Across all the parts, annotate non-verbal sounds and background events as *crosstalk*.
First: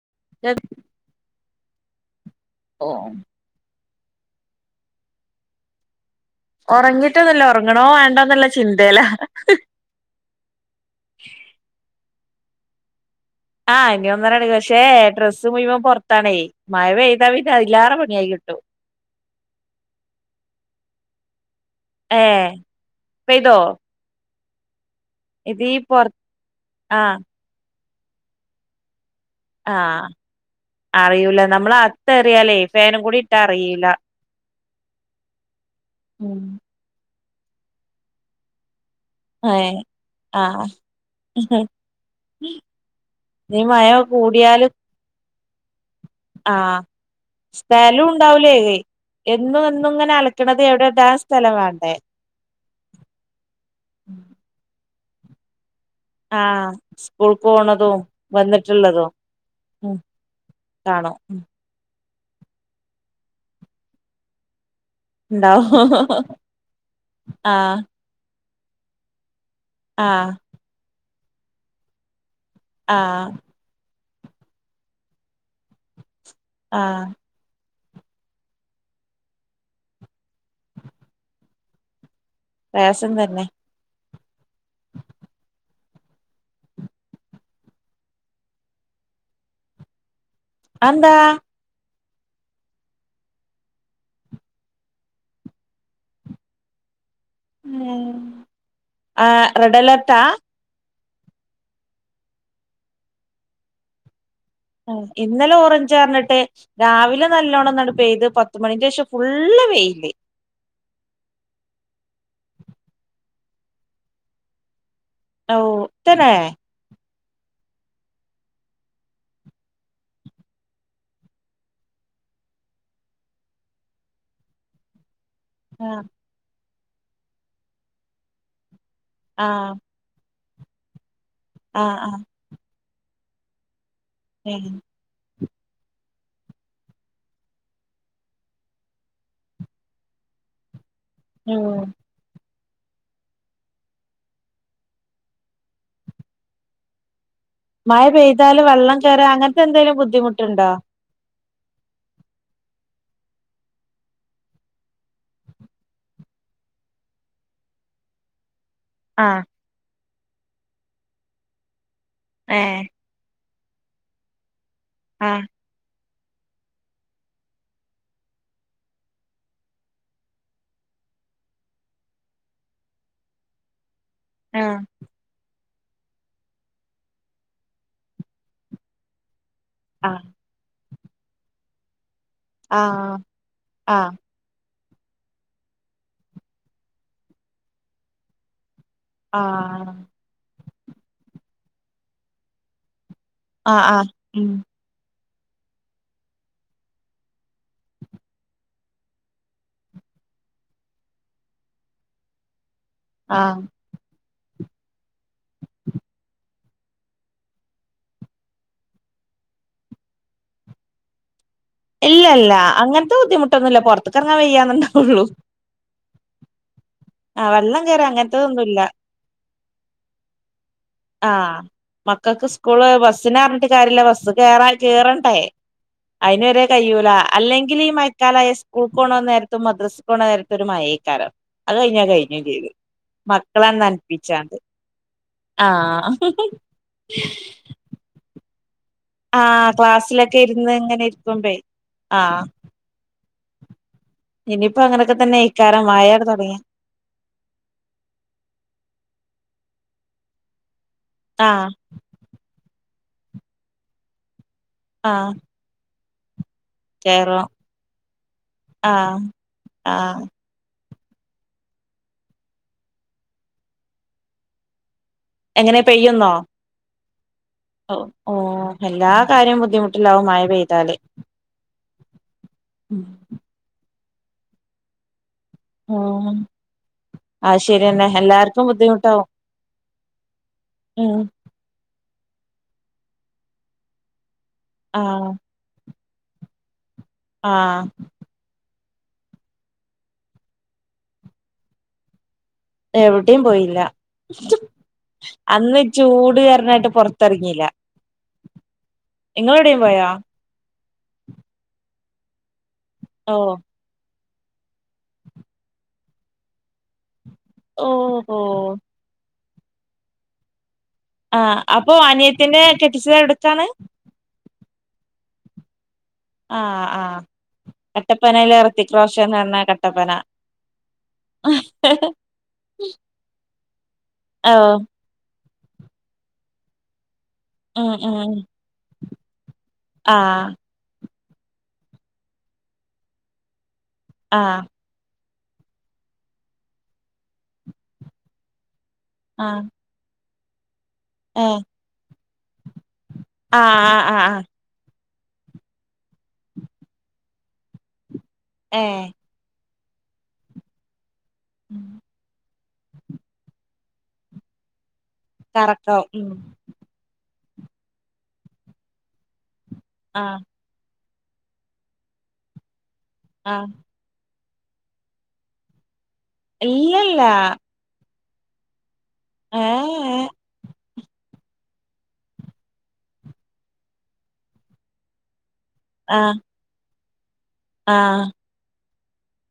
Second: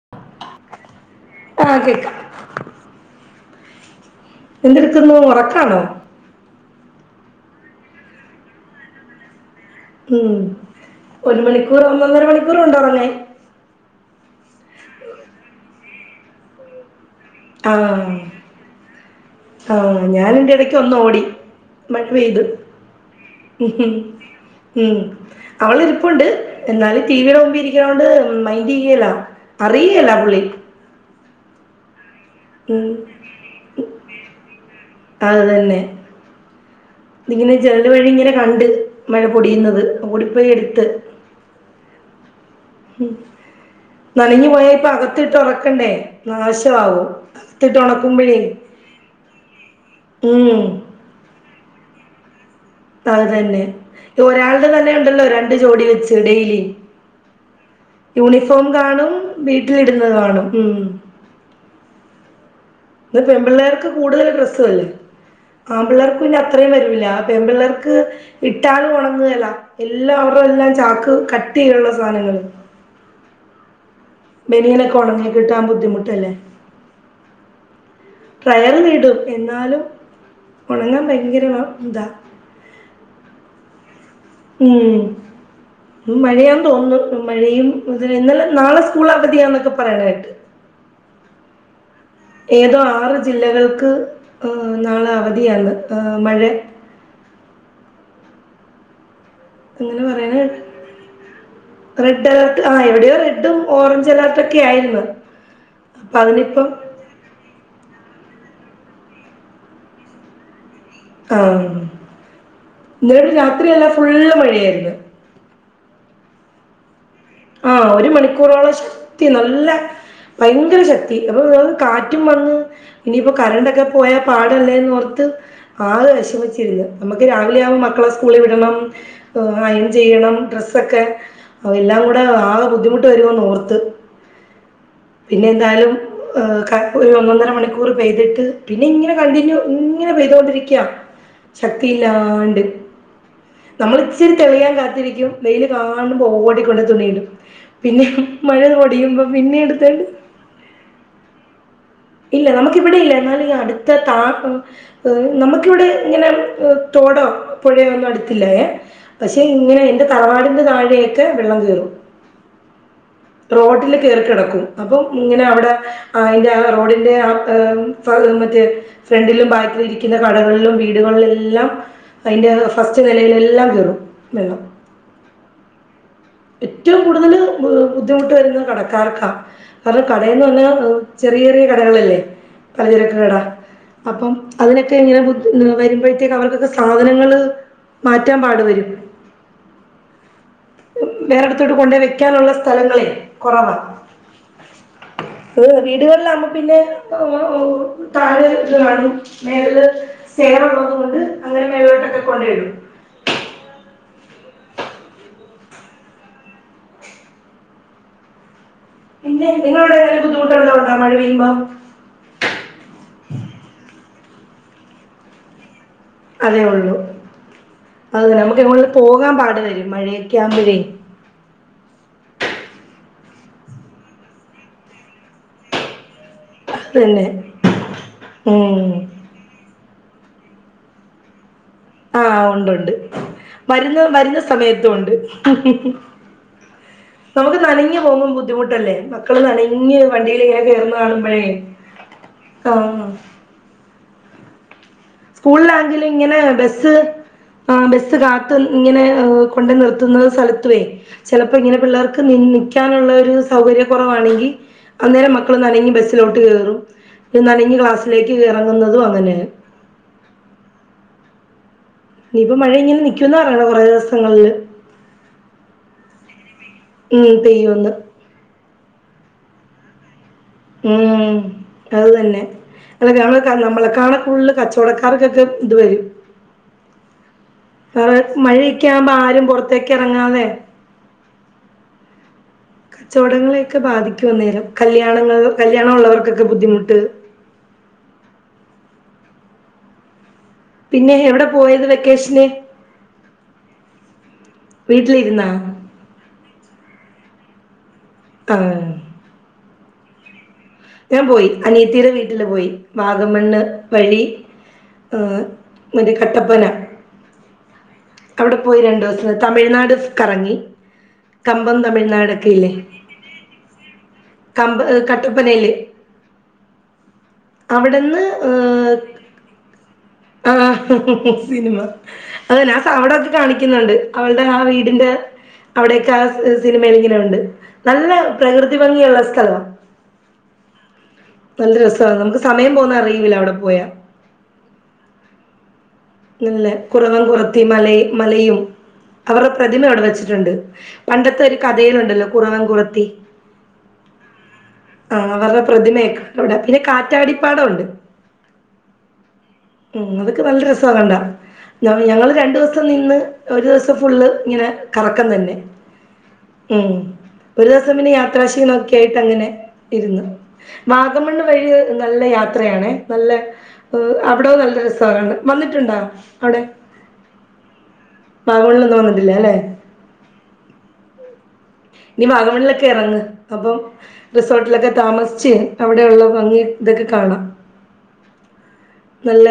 *unintelligible* ആ കേക്ക ഓ എന്തെടുക്കുന്നു ഉറക്കാണോ ഉറങ്ങിട്ടന്നല്ല ഉറങ്ങണോ വേണ്ടോന്നുള്ള ചിന്തല്ല ഉം ഒരു മണിക്കൂർ ഒന്നാ ഒന്നര മണി *unintelligible* ആ ഇനി ഒന്നര എടു പക്ഷേ ഡ്രസ്സ് മുഴുവം പോറത്താണേ മഴ പേ ആ ആ ഞാനിന്റെ ഇടക്ക് ഒന്ന് ഓടി മഴ പെയത് ഏഹ് പെയ്തോ ഹ്മ്മ് ഉം ഇത് ഈ അവൾ പൊറ ഇരിപ്പുണ്ട് എന്നാലും ആഹ് ടീവിടെ മുമ്പിലി *unintelligible* മൈൻഡ് ചെയ്യില്ല ആഹ് അറിയെല്ല പുള്ളി അറിയൂല നമ്മള് ആ തറിയാലേ ഉം. ഫാനും കൂടി ഇട്ടാ അറിയില്ല അത് തന്നെ ഉ ഇതിങ്ങനെ ജനല് വഴി ഇങ്ങനെ കണ്ട് മഴ ഏഹ് പൊടിയുന്നത് ഓടിപ്പോയി ആഹ് എടുത്ത്മ് ഈ മഴ നനഞ്ഞു പോയ ഇപ്പ അകത്തിട്ട് ഉണ ക്കണ്ടേ ആസ്ഥലം ഉണക്കുമ്പോഴേ ഉണ്ടാവിലേ എന്നും എന്നും ഇങ്ങനെ അലക്കണത് എവിടെ ഇടാൻ സ്ഥലംവേണം ഏ അത്തന്നെ ഒരാളുടെ തന്നെ ണ്ടല്ലോ രണ്ട് ജോഡി ആഹ് സ്കൂൾക്ക് പോണതും *unintelligible* യൂണിഫോം വന്നിട്ടുള്ളതും കാണും ഉം വീട്ടിലിടുന്നത് കാണും കാണും ഉം ഇപ്പം പെൺപിള്ളേർക്ക് കൂടുതൽ ഡ്രസ് അല്ലേ ഉണ്ടാവോ ആൺപിള്ളേർക്ക്‌ പിന്നെ അത്രയും വരൂല്ല ആഹ് പെൺപിള്ളാർക്ക് ഇട്ടാലും ഉണങ്ങുകേല ആഹ് എല്ലാവരുടെ എല്ലാം ചാക്ക് കട്ടി ഉള്ള സാധനങ്ങള് ആ ബെനീനൊക്കെ ഉണങ്ങി കിട്ടാൻ ബുദ്ധിമുട്ടല്ലേ ആഹ് *unintelligible* എന്നാലും ഉണങ്ങാൻ ഭയങ്കര ഇതാ പ്രയാസം തന്നെ ഉം മഴയാന്ന് തോന്നുന്നു മഴയും ഇ ഇന്നലെ നാളെ സ്കൂൾ അവധിയാണെന്ന് പറയണകേട്ട് അത് എന്താ ഏതോ ആറ് ജില്ലകൾക്ക് ഉം നാളെ അവധിയാണ് ആ മഴ ഉം ആ റെഡ് അങ്ങനെ അലർട്ടാ പറയണ കേട്ട്. റെഡ് അലേർട്ട് ആ എവിടെയോ റെഡും ഓറഞ്ച് അലർ ആഇന്നലെ ഓറഞ്ച് യിരുന്നിട്ട് അതിനിപ്പം രാവിലെ നല്ലോണ്ണം ന്ന് പെയ്ത് പ പത്ത് മണിക്ക്‌ ശേഷം ഫുള്ള് വെയില് ആ ഇന്നലെ രാത്രി വരെ ഫുള്ള് മഴയായിരുന്നു ഓ തന്നെ ആ ഒരു മണിക്കൂറോളം ശക്തി നല്ല ഭയങ്കര ശക്തി അപ്പൊ കാറ്റും വന്ന് ഇനിയിപ്പോ കരണ്ടൊക്കെ പോയാ പാടല്ലേന്ന് ഓർത്ത് ആഹ് ആകെ വിഷമിച്ചിരുന്ന് നമുക്ക് രാവിലെ ആവോ മക്കളെ സ്കൂളിൽ വിടണം അയൺ ചെയ്യണം ഡ്രസ്സ്‌ ഒക്കെ ആ ആ ആ ബുദ്ധിമുട്ട് വരുവോന്ന് ഓർത്ത് *inaudible* പിന്നെ എന്തായാലും ഒരു ഒന്നൊന്നര മണിക്കൂർ പെയ്തിട്ട് പിന്നെ ഇങ്ങനെ കണ്ടിന്യൂ ഇങ്ങനെ പെയ്തൊണ്ടിരിക്കാ ഉം ശക്തിയില്ലാണ്ട് നമ്മള് ഇച്ചിരി തെളിയാൻ കാത്തിരിക്കും വെയില് കാണുമ്പോ ഓടിക്കൊണ്ട് തുണിയിടും മഴ പിന്നെ മഴ പെയ്താല് വെള്ളം പൊടിയുമ്പോൾ കേറാ പിന്നെ അങ്ങനത്തെന്ത എടുത്തോണ്ട് ബുദ്ധിമുട്ടുണ്ടോ ഇല്ല നമുക്കിവിടെ ഇല്ല എന്നാലും അടുത്ത താ നമുക്കിവിടെ ഇങ്ങനെ തോടോ പൊഴയോ ഒന്നും അടുത്തില്ലാ പക്ഷെ ആഹ് ഇങ്ങനെ എന്റെ തറവാടിന്റെ താഴെയൊക്കെ വെള്ളം കേറും ഏ റോട്ടില് കേറി കെടക്കും അപ്പം ഇങ്ങനെ ആഹ് അവിടെ ആ അയിന്റെ ആ റോഡി ടെ അ മറ്റേ ഫ്രണ്ടിലും ബാക്കിലും ഇരിക്കുന്ന കടകളിലും വീടുകളിലെല്ലാം അതിന്റെ ഫസ്റ്റ് നിലയിലെല്ലാം കേറും വെള്ളം ആഹ് ഏറ്റവും കൂടുതൽ ബുദ്ധിമുട്ട് വരുന്നത് കടക്കാർക്കാ കാരണം ആഹ് കടെന്ന് പറഞ്ഞാ ചെറിയറിയ കടകളല്ലേ പലചരക് ആഹ് ആഹ് കടഅപ്പം അതിനെ ഇങ്ങനെ വരുമ്പോഴത്തേക്ക് അവർക്കൊക്കെ സാധനങ്ങൾ മാറ്റാൻ പാടു വരും ആഹ് വേറെടുത്തോട്ട് കൊണ്ട് വെക്കാനുള്ള സ്ഥലങ്ങളെ ആ ആ ഉ ഏ വീടുകളിലാവുമ്പോ പിന്നെ താഴ ഇത് കാണും മേലെ സേറുള്ളത് കൊണ്ട് അങ്ങനെ മേലോട്ടൊക്കെ കൊണ്ട് ടും ആ പിന്നെ നിങ്ങളോടെേന്തെങ്കും ബുദ്ധിമുട്ടുള്ളോണ്ടാ മഴ പെയ്യുമ്പോ ഇല്ല ഇല്ല അങ്ങനത്തെ ബുദ്ധിമുട്ടൊന്നു ല്ല പൊറത്ത് ർത്ത് എറങ്ങാൻ വെയ്യന്ന്ണ്ടാവൊള്ളൂ അതെ ഉള്ളു കേറാ അതെ നമുക്ക് അങ്ങനത്തതൊന്നുല്ല എങ്ങോട്ടെലും പോകാൻ പാട് വരും മഴക്കെ ക്യാകുമ്പഴേ ആ മക്കൾക്ക് സ്കൂള് ബ സ്സിന പറഞ്ഞിട്ട് കാര്യല്ല ബസ് കേറാ കേറണ്ടേ അയിന് വരെ അത് കഴിയൂല തന്നെ അല്ലെങ്കിൽ ഈ മയക്കാലായ ഉം സ്കൂൾക്ക് പോണോ നേരത്തെ മദ്രസ് പോണേക്കൊരു മയെക്കാരം ആഹ് ഉണ്ട് ഉണ്ട് വരുന്ന് വരുന്ന് നനപ്പിച്ചാണ്ട് സമയത്തുണ്ട് ആഹ് നമുക്ക് നനഞ്ഞ് പോവുമ്പോ- ദ്ധിമുട്ടല്ലേ മക്കള് ആഹ് നനഞ്ഞ് ക്ലാസ്സിലൊക്കെ വണ്ടീലിങ്ങനെ ഇരുന്ന് കേറുന്ന ഇങ്ങനെ കാണുമ്പോഴേ ഇരിക്കുമ്പേ ആഹ് *unintelligible* *unintelligible* തന്നെ ഇക്കാരം സ്കൂളിലാങ്കിലും മഴയാണ്ട് ഇങ്ങനെ തൊടങ്ങിയ ബസ് ബസ് കാത്ത് ഇങ്ങനെ കൊണ്ട് നിർത്തുന്ന സ്ഥലത്തുവേ ചിലപ്പോ ആഹ് ഇങ്ങനെ പിള്ളേർക്ക് *unintelligible* ക്കാനൊള്ളൊരു സൗകര്യ കുറവാണെങ്കി ആഹ് അന്നേരം മക്കള് നനയും *unintelligible* കേറും പിന്ന കേറും നനഞ്ഞ് ക്ലാസ്സിലേക്ക് കോറുന്നുന്നതും ആഹ് അങ്ങനെ. ആഹ് ഇപ്പ മഴ ഇങ്ങനെ നിക്കുന്ന പറയണത് മഴ ദിവസങ്ങളില് എങ്ങനെ പെയ്യുന്നോ ഉം. പെയ്യുമെന്ന് ഒ ഓ അല്ലാ കാര്യം ബുദ്ധിമുട്ടിലാവും മയ ഉം അത് തന്നെ *unintelligible* നമ്മളെകാളും ഫുൾ കചോടക്കാർക്കെക്കെ ഇത് വരും ഉം അത് ശരിയന്നെ വേറെ എല്ലാർക്കും മഴയെക്കെ ആവുമ്പോ ബുദ്ധിമുട്ടാവും ആരും പുറത്തേക്ക് ഇറങ്ങാതെ ഉം കച്ചവടങ്ങളെയെക്കെ ബാധിക്കും. *unintelligible* നേരം ആഹ് കല്യാണങ്ങൾ കല്യാണമുള്ളവർക്ക് ക്കൊക്കെ ബുദ്ധിമുട്ട് ആഹ് പിന്നെ എവിടെ പോയത് വെക്കേഷന് എവിടെയും പോയില്ല വീട്ടിലിരുന്നാ അന്ന് ചൂട് കാരണായിട്ട് പൊറ ത്ത് എറങ്ങീല. ആഹ് നിങ്ങളെവിടേം പോയാ? ഞാൻ പോയി അനിയത്തീടെ വീ ട്ടില് പോയി ഓ വാഗമണ്ണ് വഴി ഏഹ് അവര് കട്ടപ്പന. ഓഹോ അവിടെ പോയി രണ്ടു തമിഴ്നാട് കറങ്ങി. ആ കമ്പം അപ്പോ തമിഴ്നാടൊക്കെ അനിയത്തീനെ ഇല്ലേ കെട്ടിച്ചത് എവിടേക്കാണ്? *unintelligible* ട്ടപ്പനേല് *unintelligible* അവിടെന്ന് കട്ടപ്പനയിലെ ഋത്തിക് റോഷൻ എന്ന് പറഞ്ഞ കട്ടപ്പന ആ ഹും ഹും ആ സിനിമ അവനാ സൗണ്ടൊക്കെ കാണിക്കുന്നുണ്ട് അവൾടെ ഓ ആ വീടിന്റെ അവിടെയൊക്കെ ആ സിനിമയിൽ ഇങ്ങനെ ഉണ്ട് ഉം നല്ല ഉം പ്രകൃതി ഭംഗിയുള്ള സ്ഥലവാ ആഹ് നല്ല രസാ നമുക്ക് സമയം പോന്ന അറിയൂല അവിടെ പോയാ ആഹ് നല്ല കുറവൻ കുറത്തി മലയ് മലയും അവറെ ആഹ് പ്രതിമ അവിടെ വെച്ച് ട്ടുണ്ട് പണ്ടത്തെ ഒരു കഥയിലുണ്ടല്ലോ കുറവൻ കുറത്തി ആന് ആഹ് ആ ആ ആ അവർടെ പ്രതിമയൊക്കെ ണ്ടവിടെ പിന്നെ കാറ്റാടിപ്പാടവുണ്ട് ഏ ഉം അതൊക്കെ നല്ല രസ് സ്‌വാ കണ്ടാ ഞ ഞങ്ങള് രണ്ടു ദിവസം ഇത്ത നിന്ന് ഒരു ദിവസം ഫുള്ള് ഇങ്ങനെ കറക്കം തന്നെ കറക്കം ഉം ഉം ഒരു ദിവസം പിന്നെ യാത്രാക്ഷീണവൊക്കെ ആയിട്ട് അങ്ങനെ ഇര്ന്ന് ആഹ് വാഗമണ്ണ് വഴി നല്ല യാത്രയാണേ നല്ല ആഹ് അവിടവുംനല്ല രസവാ കാണാൻ വന്നിട്ടുണ്ടോ ഇല്ല്യല്ല വാഗമണ്ണ് ഒന്നും വന്ന് ഇല്ലാ ല്ലേ ഇനി വാഗമണ്ണിലൊക്കെ എറങ്ങ് അപ്പം റിസോട്ടിലൊക്കെ താമസിച്ച് ഏ അവിടെയുള്ള ആഹ് ഭംഗി ഇതൊക്കെ കാണാം ആഹ് നല്ല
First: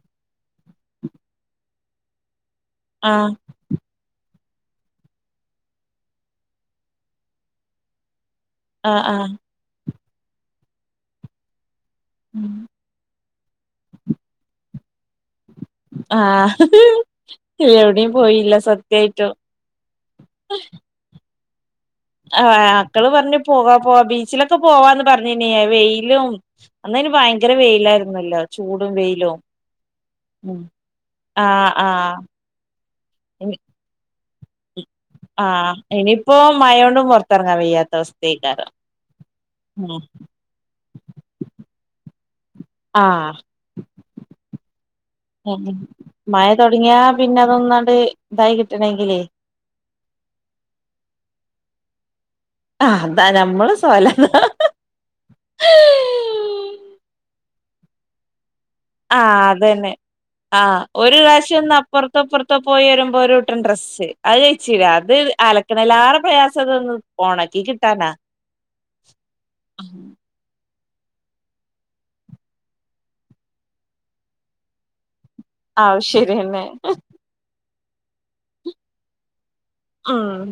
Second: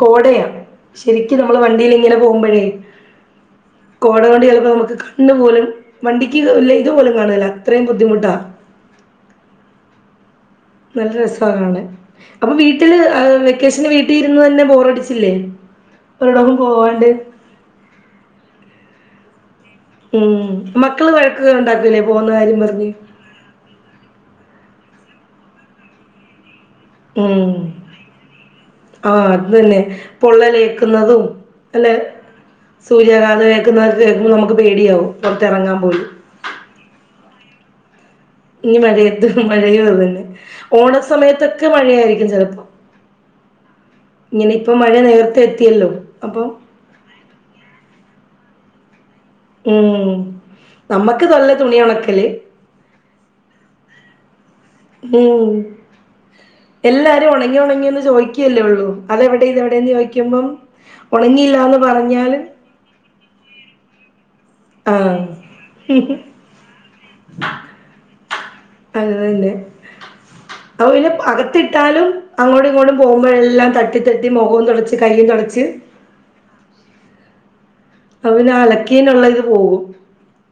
കോടയാ ശരിക്കും നമ്മള് വണ്ടീൽ ഇങ്ങനെ പോകുമ്പഴേ ആഹ് കോട കണ്ട് ചെല നമുക്ക്കണ്ണുപോലും വണ്ടിക്ക് ല് ഇതുപോലും കാണല്ല അത്രയും ബുദ്ധിമുട്ടാ ആഹ് ആഹ് നല്ല രസവാ കാണാൻ. അപ്പോ ഉം വീട്ടില് ക്കേഷന് വീട്ടിലിരുന്നു തന്നെ ബോറടി ആഹ് എവിടെയും പോയില്ല സ ത്യായിട്ടും. മക്കള് വ ഉം ആ മക്കള് പറഞ്ഞു പോവാ പോ ബീച്ചിലൊക്കെ പോവാന്ന് പറഞ്ഞേനയ വെയിലും അന്നന് ഉം ഭയങ്കര വെയിലായിരുന്നല്ലോ? ചൂടും, ആഹ് വെയിലും, അത് തന്നെ പൊള്ളലേക്കുന്നതും ആ ആ അല്ലെ സൂര്യാഘാതം ഏൽക്കുന്നത് നമ്മു ആ ഇനിയിപ്പോ മഴകൊണ്ടും പുറത്ത പുറത്തിറങ്ങാൻ വയ്യാത്ത അ ഇനി മഴയത്ത് മഴയും അത് തന്നെ. ഓണ സമയത്തൊക്കെ മഴയായിരിക്കും ചിലപ്പോ ആ ഇപ്പൊ മഴ നേരത്തെ എത്തിയല്ലോ അപ്പൊ മഴ തുടങ്ങിയാ പിന്നെ അതൊന്നണ്ട് ഇതായി കി കിട്ടണെങ്കിലേ? ഉം. നമ്മക്ക് തല്ല തുണി ഉണക്കല് ആ അതാ നമ്മള് സ്വല ഹ ഹ ഉം ങ്ങിയോന്ന് ചോയ്ക്ക ഉള്ളു ആ അത തന്നെ ആ ഒരു പ്രാവശ്യ ഒന്ന് ഒണങ്ങിയില്ലാന്ന് അപ്പുറത്തോ പറഞ്ഞാല് ഇപ്പുറത്തോ പോയി വരുമ്പോ ഒരുട്ടം ഡ്രസ്സ് അത് കഴിച്ചില്ല അത് ആഹ് അലക്കണല്ല ആറെ പ്രയാസം അതൊന്ന് ഓണക്കി കിട്ടാനാ അതു തന്നെ. അവെ അകത്തിട്ടാലും അങ്ങോട്ടും ഇങ്ങോട്ടും പോകുമ്പോഴെല്ലാം തട്ടി തട്ടി മുഖവും തുടച്ച് കയ്യും തുട ആ ശരിതന്നെ അവന് അലക്കീനുള്ളത് ഓ ഉം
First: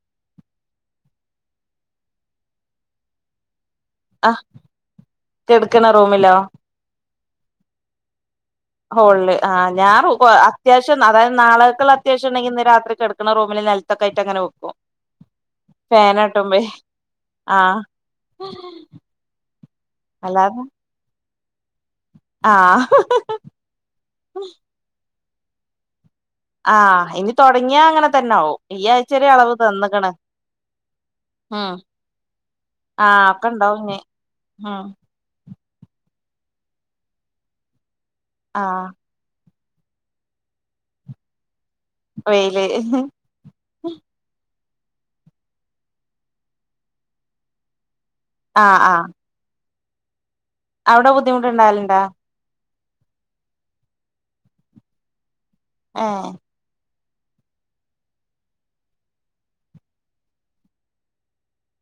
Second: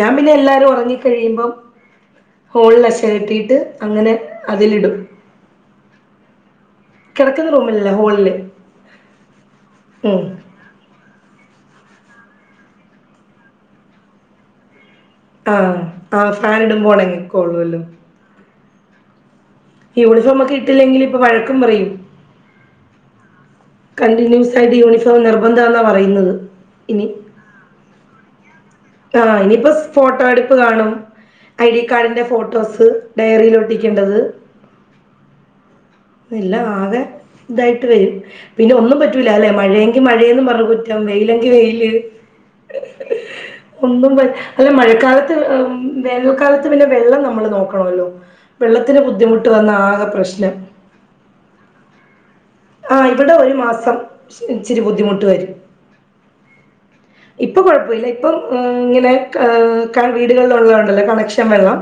ഞാൻ പിന്നെ എല്ലാരും ഒറങ്ങി കഴിയുമ്പം ഹോളിൽ അഷ കെട്ടിയിട്ട് അങ്ങനെ ആ അതിലിടും കെടക്കണ റൂമിലോ? കെടക്കുന്ന റൂമിലല്ല ഹോളില് ഹോളില് ആ ഞാൻ ഉം അത്യാവശ്യം അതായത് നാളേക്കുള്ള അത്യാവശ്യം ട്ടുണ്ടങ്കി ഇന്ന് രാത്രി കെടക്കണ റൂമില് നെലത്തൊക്ക ആയിട്ടങ്ങനെ വെക്കും. ആ ആ ഫാൻ ഫാനാട്ടുമ്പേ ഇടുമ്പോ ഒണങ്ങിക്കോള്ളൂല്ലോ. ആഹ് ഇവിടെ നമക്ക് അല്ലാതെ ഇട്ടില്ലെങ്കിലും *unintelligible* ആഹ് ഹാ ഹിഹ കണ്ടിന്യൂസായിട്ട് യൂണി ഇ *unintelligible* നിർബന്ധ ഉള്ള പറയുന്നത് ആ ഇനി തുടങ്ങിയാ അങ്ങനെ തന്നാവും ആ ഇനിയിപ്പോ ഫോട്ടോ എടുപ്പ് കാണും ഐ ഉം ഡി കാർഡിന്റെ ഫോട്ടോസ് ആഹ് ഒക്കെ ഡയറിയിൽ ഇണ്ടാവും ഇഞ് ഒട്ടിക്കേണ്ടത് ഉം ഇല്ല ആകെ ഇതായിട്ട് വരും പിന്നെ ആഹ് ഒന്നും പറ്റൂല അല്ലെ മഴയെങ്കി മഴയെന്ന് പറഞ്ഞു കുറ്റം വെയിലെങ്കി വെയിൽ എ വെയില് ഒന്നും *unintelligible* അല്ല മഴക്കാലത്ത് വേനൽക്കാലത്ത് പിന്നെ വെള്ളം നമ്മള് നോക്കണോല്ലോ ആഹ് വെള്ളത്തിന് ആഹ് ബുദ്ധിമുട്ട് വന്ന ആ ആ പ്രശ്നം അവിടെ ബുദ്ധിമുട്ട് ഇണ്ടാവല്ണ്ടാ ആ ഇവിടെ ഒരു മാസം ഇച്ചിരി ബുദ്ധിമുട്ട് വരും ഏഹ് ഇപ്പൊ കുഴപ്പൊല്ല ഇപ്പം ഇങ്ങനെ *unintelligible* വീടുകളില് ഉള്ളതുകൊണ്ടല്ലോ കണക്ഷൻ വെള്ളം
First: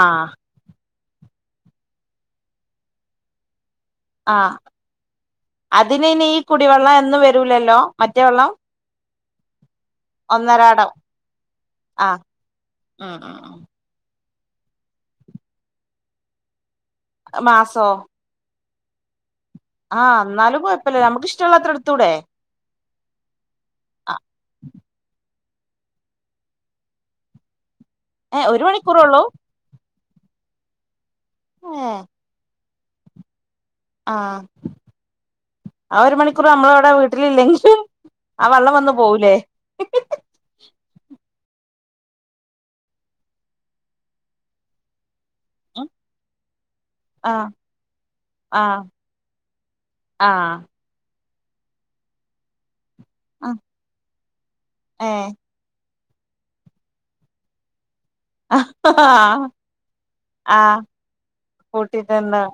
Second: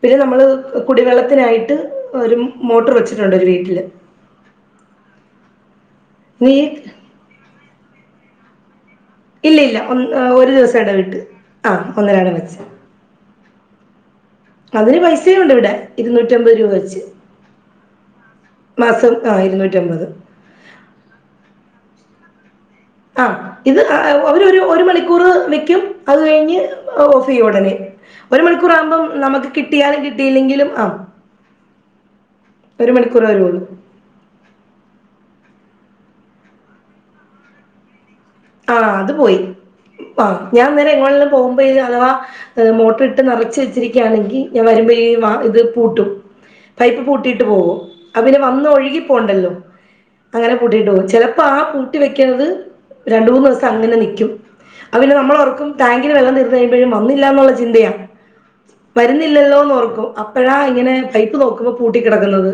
പിന്നെ നമ്മള് *unintelligible* കുടിവെള്ളത്തിനായിട്ട് ഒരു മോട്ടർ വച്ചിട്ടുണ്ട് ഒരു വീട്ടില് ആഹ് അതിനൈന് ഈ നീ കുടിവെള്ളം എന്നും വരൂലല്ലോ മറ്റേ വെള്ളം ഇല്ല്യഇല്ല ഒ ഒരു ദിവസം ഇട ഒന്നരാടം വിട്ട് ആ ആഹ് ഒന്നരാടം വെച്ച് ഉം ഉം ഉം അതിന് പൈസയുണ്ട് ഇവിടെ ഇരുന്നൂറ്റി അമ്പത് രൂപ വെച്ച് അ *inaudible* മാസോ മാസം ആ ആ ഇരുന്നൂറ്റമ്പത്. എന്നാലും കുഴപ്പല്ല നമുക്കിഷ്ടമുള്ളത്ര എടുത്തുടെ ആഹ് ഇത് *unintelligible* അവര് ഒരു മണിക്കൂറ് വെ *unintelligible* ക്ക്യും അത് കഴിഞ്ഞ് ഓഫ്യ്യൊടനെ ഒരു ഏഹ് മണിക്കൂർ ആകുമ്പോ മണിക്കൂറൊള്ളൂ നമുക്ക് കിട്ടിയാലും കി കിട്ടിയില്ലെങ്കിലും ആഹ് എഹ് ഒരു മണിക്കൂർ വരെള്ളൂ ആഹ് ആ ഒരു മണിക്കൂർ നമ്മള് അവിടെ വീട്ടില് ഹ് *inaudible* ഇല്ലെങ്കി ആ അത് പോയി *unintelligible* ഞ വെരം എങ്ങോട്ടെങ്കിലും പോകുമ്പോഴ അഥാ മോട്ടർ ഇട്ട് നറച്ച് വെച്ചരിക്കുകയാണെങ്കിൽ ഞാൻ വരുമ്പോഴവ ഇത് പൂട്ടും പൈപ്പ് പൂട്ടിയിട്ട് ആഹ് പോകും, അവര് വന്ന് ആഹ് ഒഴുകി പോണ്ടല്ലോ അങ്ങനെ ആഹ് പൂട്ടിട്ട് പോകും, ചല ഇപ്പാ ആ പൂട്ടി വെക്കണത് രണ്ടു, മൂന്ന് ദിവസം അങ്ങനെ നിക്കും അത് പിന്നെ ഏഹ് നമ്മളോർ ടാങ്കില് വെള്ളം തീർന്ന് കഴിമ്പഴും വന്നില്ലാന്നുള്ള ചിന്തയാ. വരുന്നില്ലല്ലോന്ന് ഓർക്കും, അപ്പഴാ ആഹ് ഇങ്ങനെ പൈപ്പ് നോക്കുമ്പോ കൂട്ടിട്ടെന്താ പൂട്ടിക്കിടക്കുന്നത്.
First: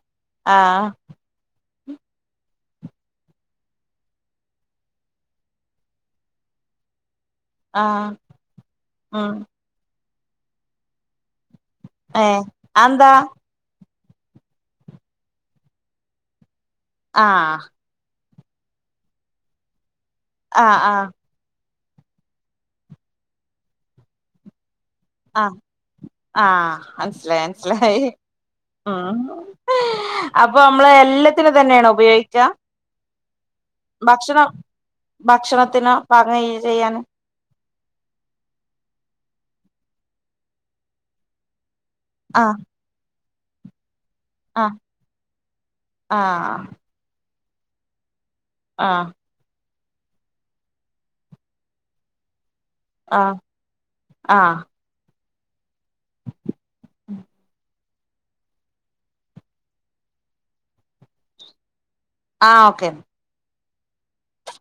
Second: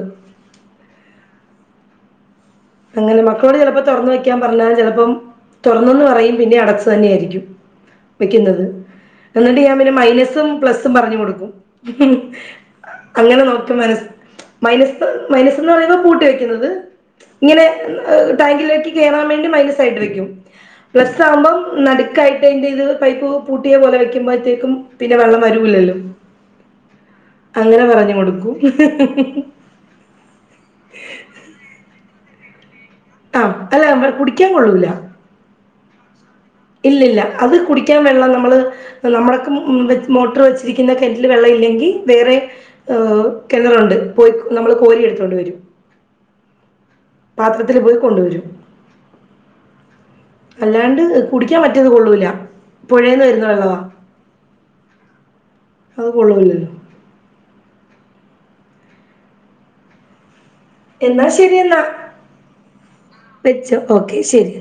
ആഹ് അങ്ങനെ മക്കളോട് ചിലപ്പോ തുറന്ന് വെക്കാൻ പറഞ്ഞാലും ചിലപ്പോം തുറന്നെന്ന് പറയും പിന്നെ അടച്ചു തന്നെ ആയിരിക്കും ആഹ് വെക്കുന്നത് ഉം എന്നിട്ട് ഞാൻ പിന്നെ മൈനസ് മൈനസ്സും, പ്ലസും പറഞ്ഞു കൊടുക്കും ഏഹ് അതെന്താ അങ്ങനെ നോക്കി മന മൈനസ്, മൈനസ് എന്ന് പറയുമ്പോ പൂട്ടി വെക്കുന്നത്. ആഹ് ഇങ്ങനെ ടാങ്ങിലേക്ക് കയറാൻ വേണ്ടി മൈന സായിട്ട് വയ്ക്കും ആഹ് ആഹ് പ്ലസ്സ് ആവുമ്പം നടുക്കായിട്ട് അതിന്റെ ഇത്, പൈപ്പ് പൂട്ടിയ പോലെ വെക്കുമ്പോഴത്തേക്കും പിന്നെ വെള്ളം ആഹ്, വരൂലല്ലോ ആഹ്, മനസ്സിലായി, അങ്ങനെ മനസ്സിലായി, പറഞ്ഞു കൊടുക്കും ഉം അപ്പൊ നമ്മള് എല്ലാത്തിനും ഇത് തന്നെയാണ് ഉപയോ ക്കാ ആ, അല്ല, വ്വ കുടിക്കാൻ കൊള്ളൂല ഭക്ഷണത്തിന് പാകം ചെയ്യാന് ഇല്ലില്ല അത് കുടി കുടിക്കാൻ വെള്ളം നമ്മള് നമ്മളൊക്കെ മോട്ടർ വെച്ചിരിക്കുന്ന കിണറ്റിൽ വെള്ളം ഇല്ലെങ്കിൽ വേറെ, ആഹ് ആ കിണറുണ്ട് പോയി നമ്മള് ആഹ് കോരി എടുത്തോണ്ട് വരും ആഹ് പാത്രത്തിൽ പോയി കൊണ്ടുവരും ആഹ് അല്ലാണ്ട് കുടിക്കാൻ മറ്റേത് കൊള്ളൂല പുഴേന്ന് ആഹ് വരുന്ന വെള്ളവാ ആഹ് അത് കൊള്ളവില്ലല്ലോ എന്നാ ശരിയെന്നാ ആഹ് ഓക്കേ വെച്ചോ, ഓക്കെ ശരി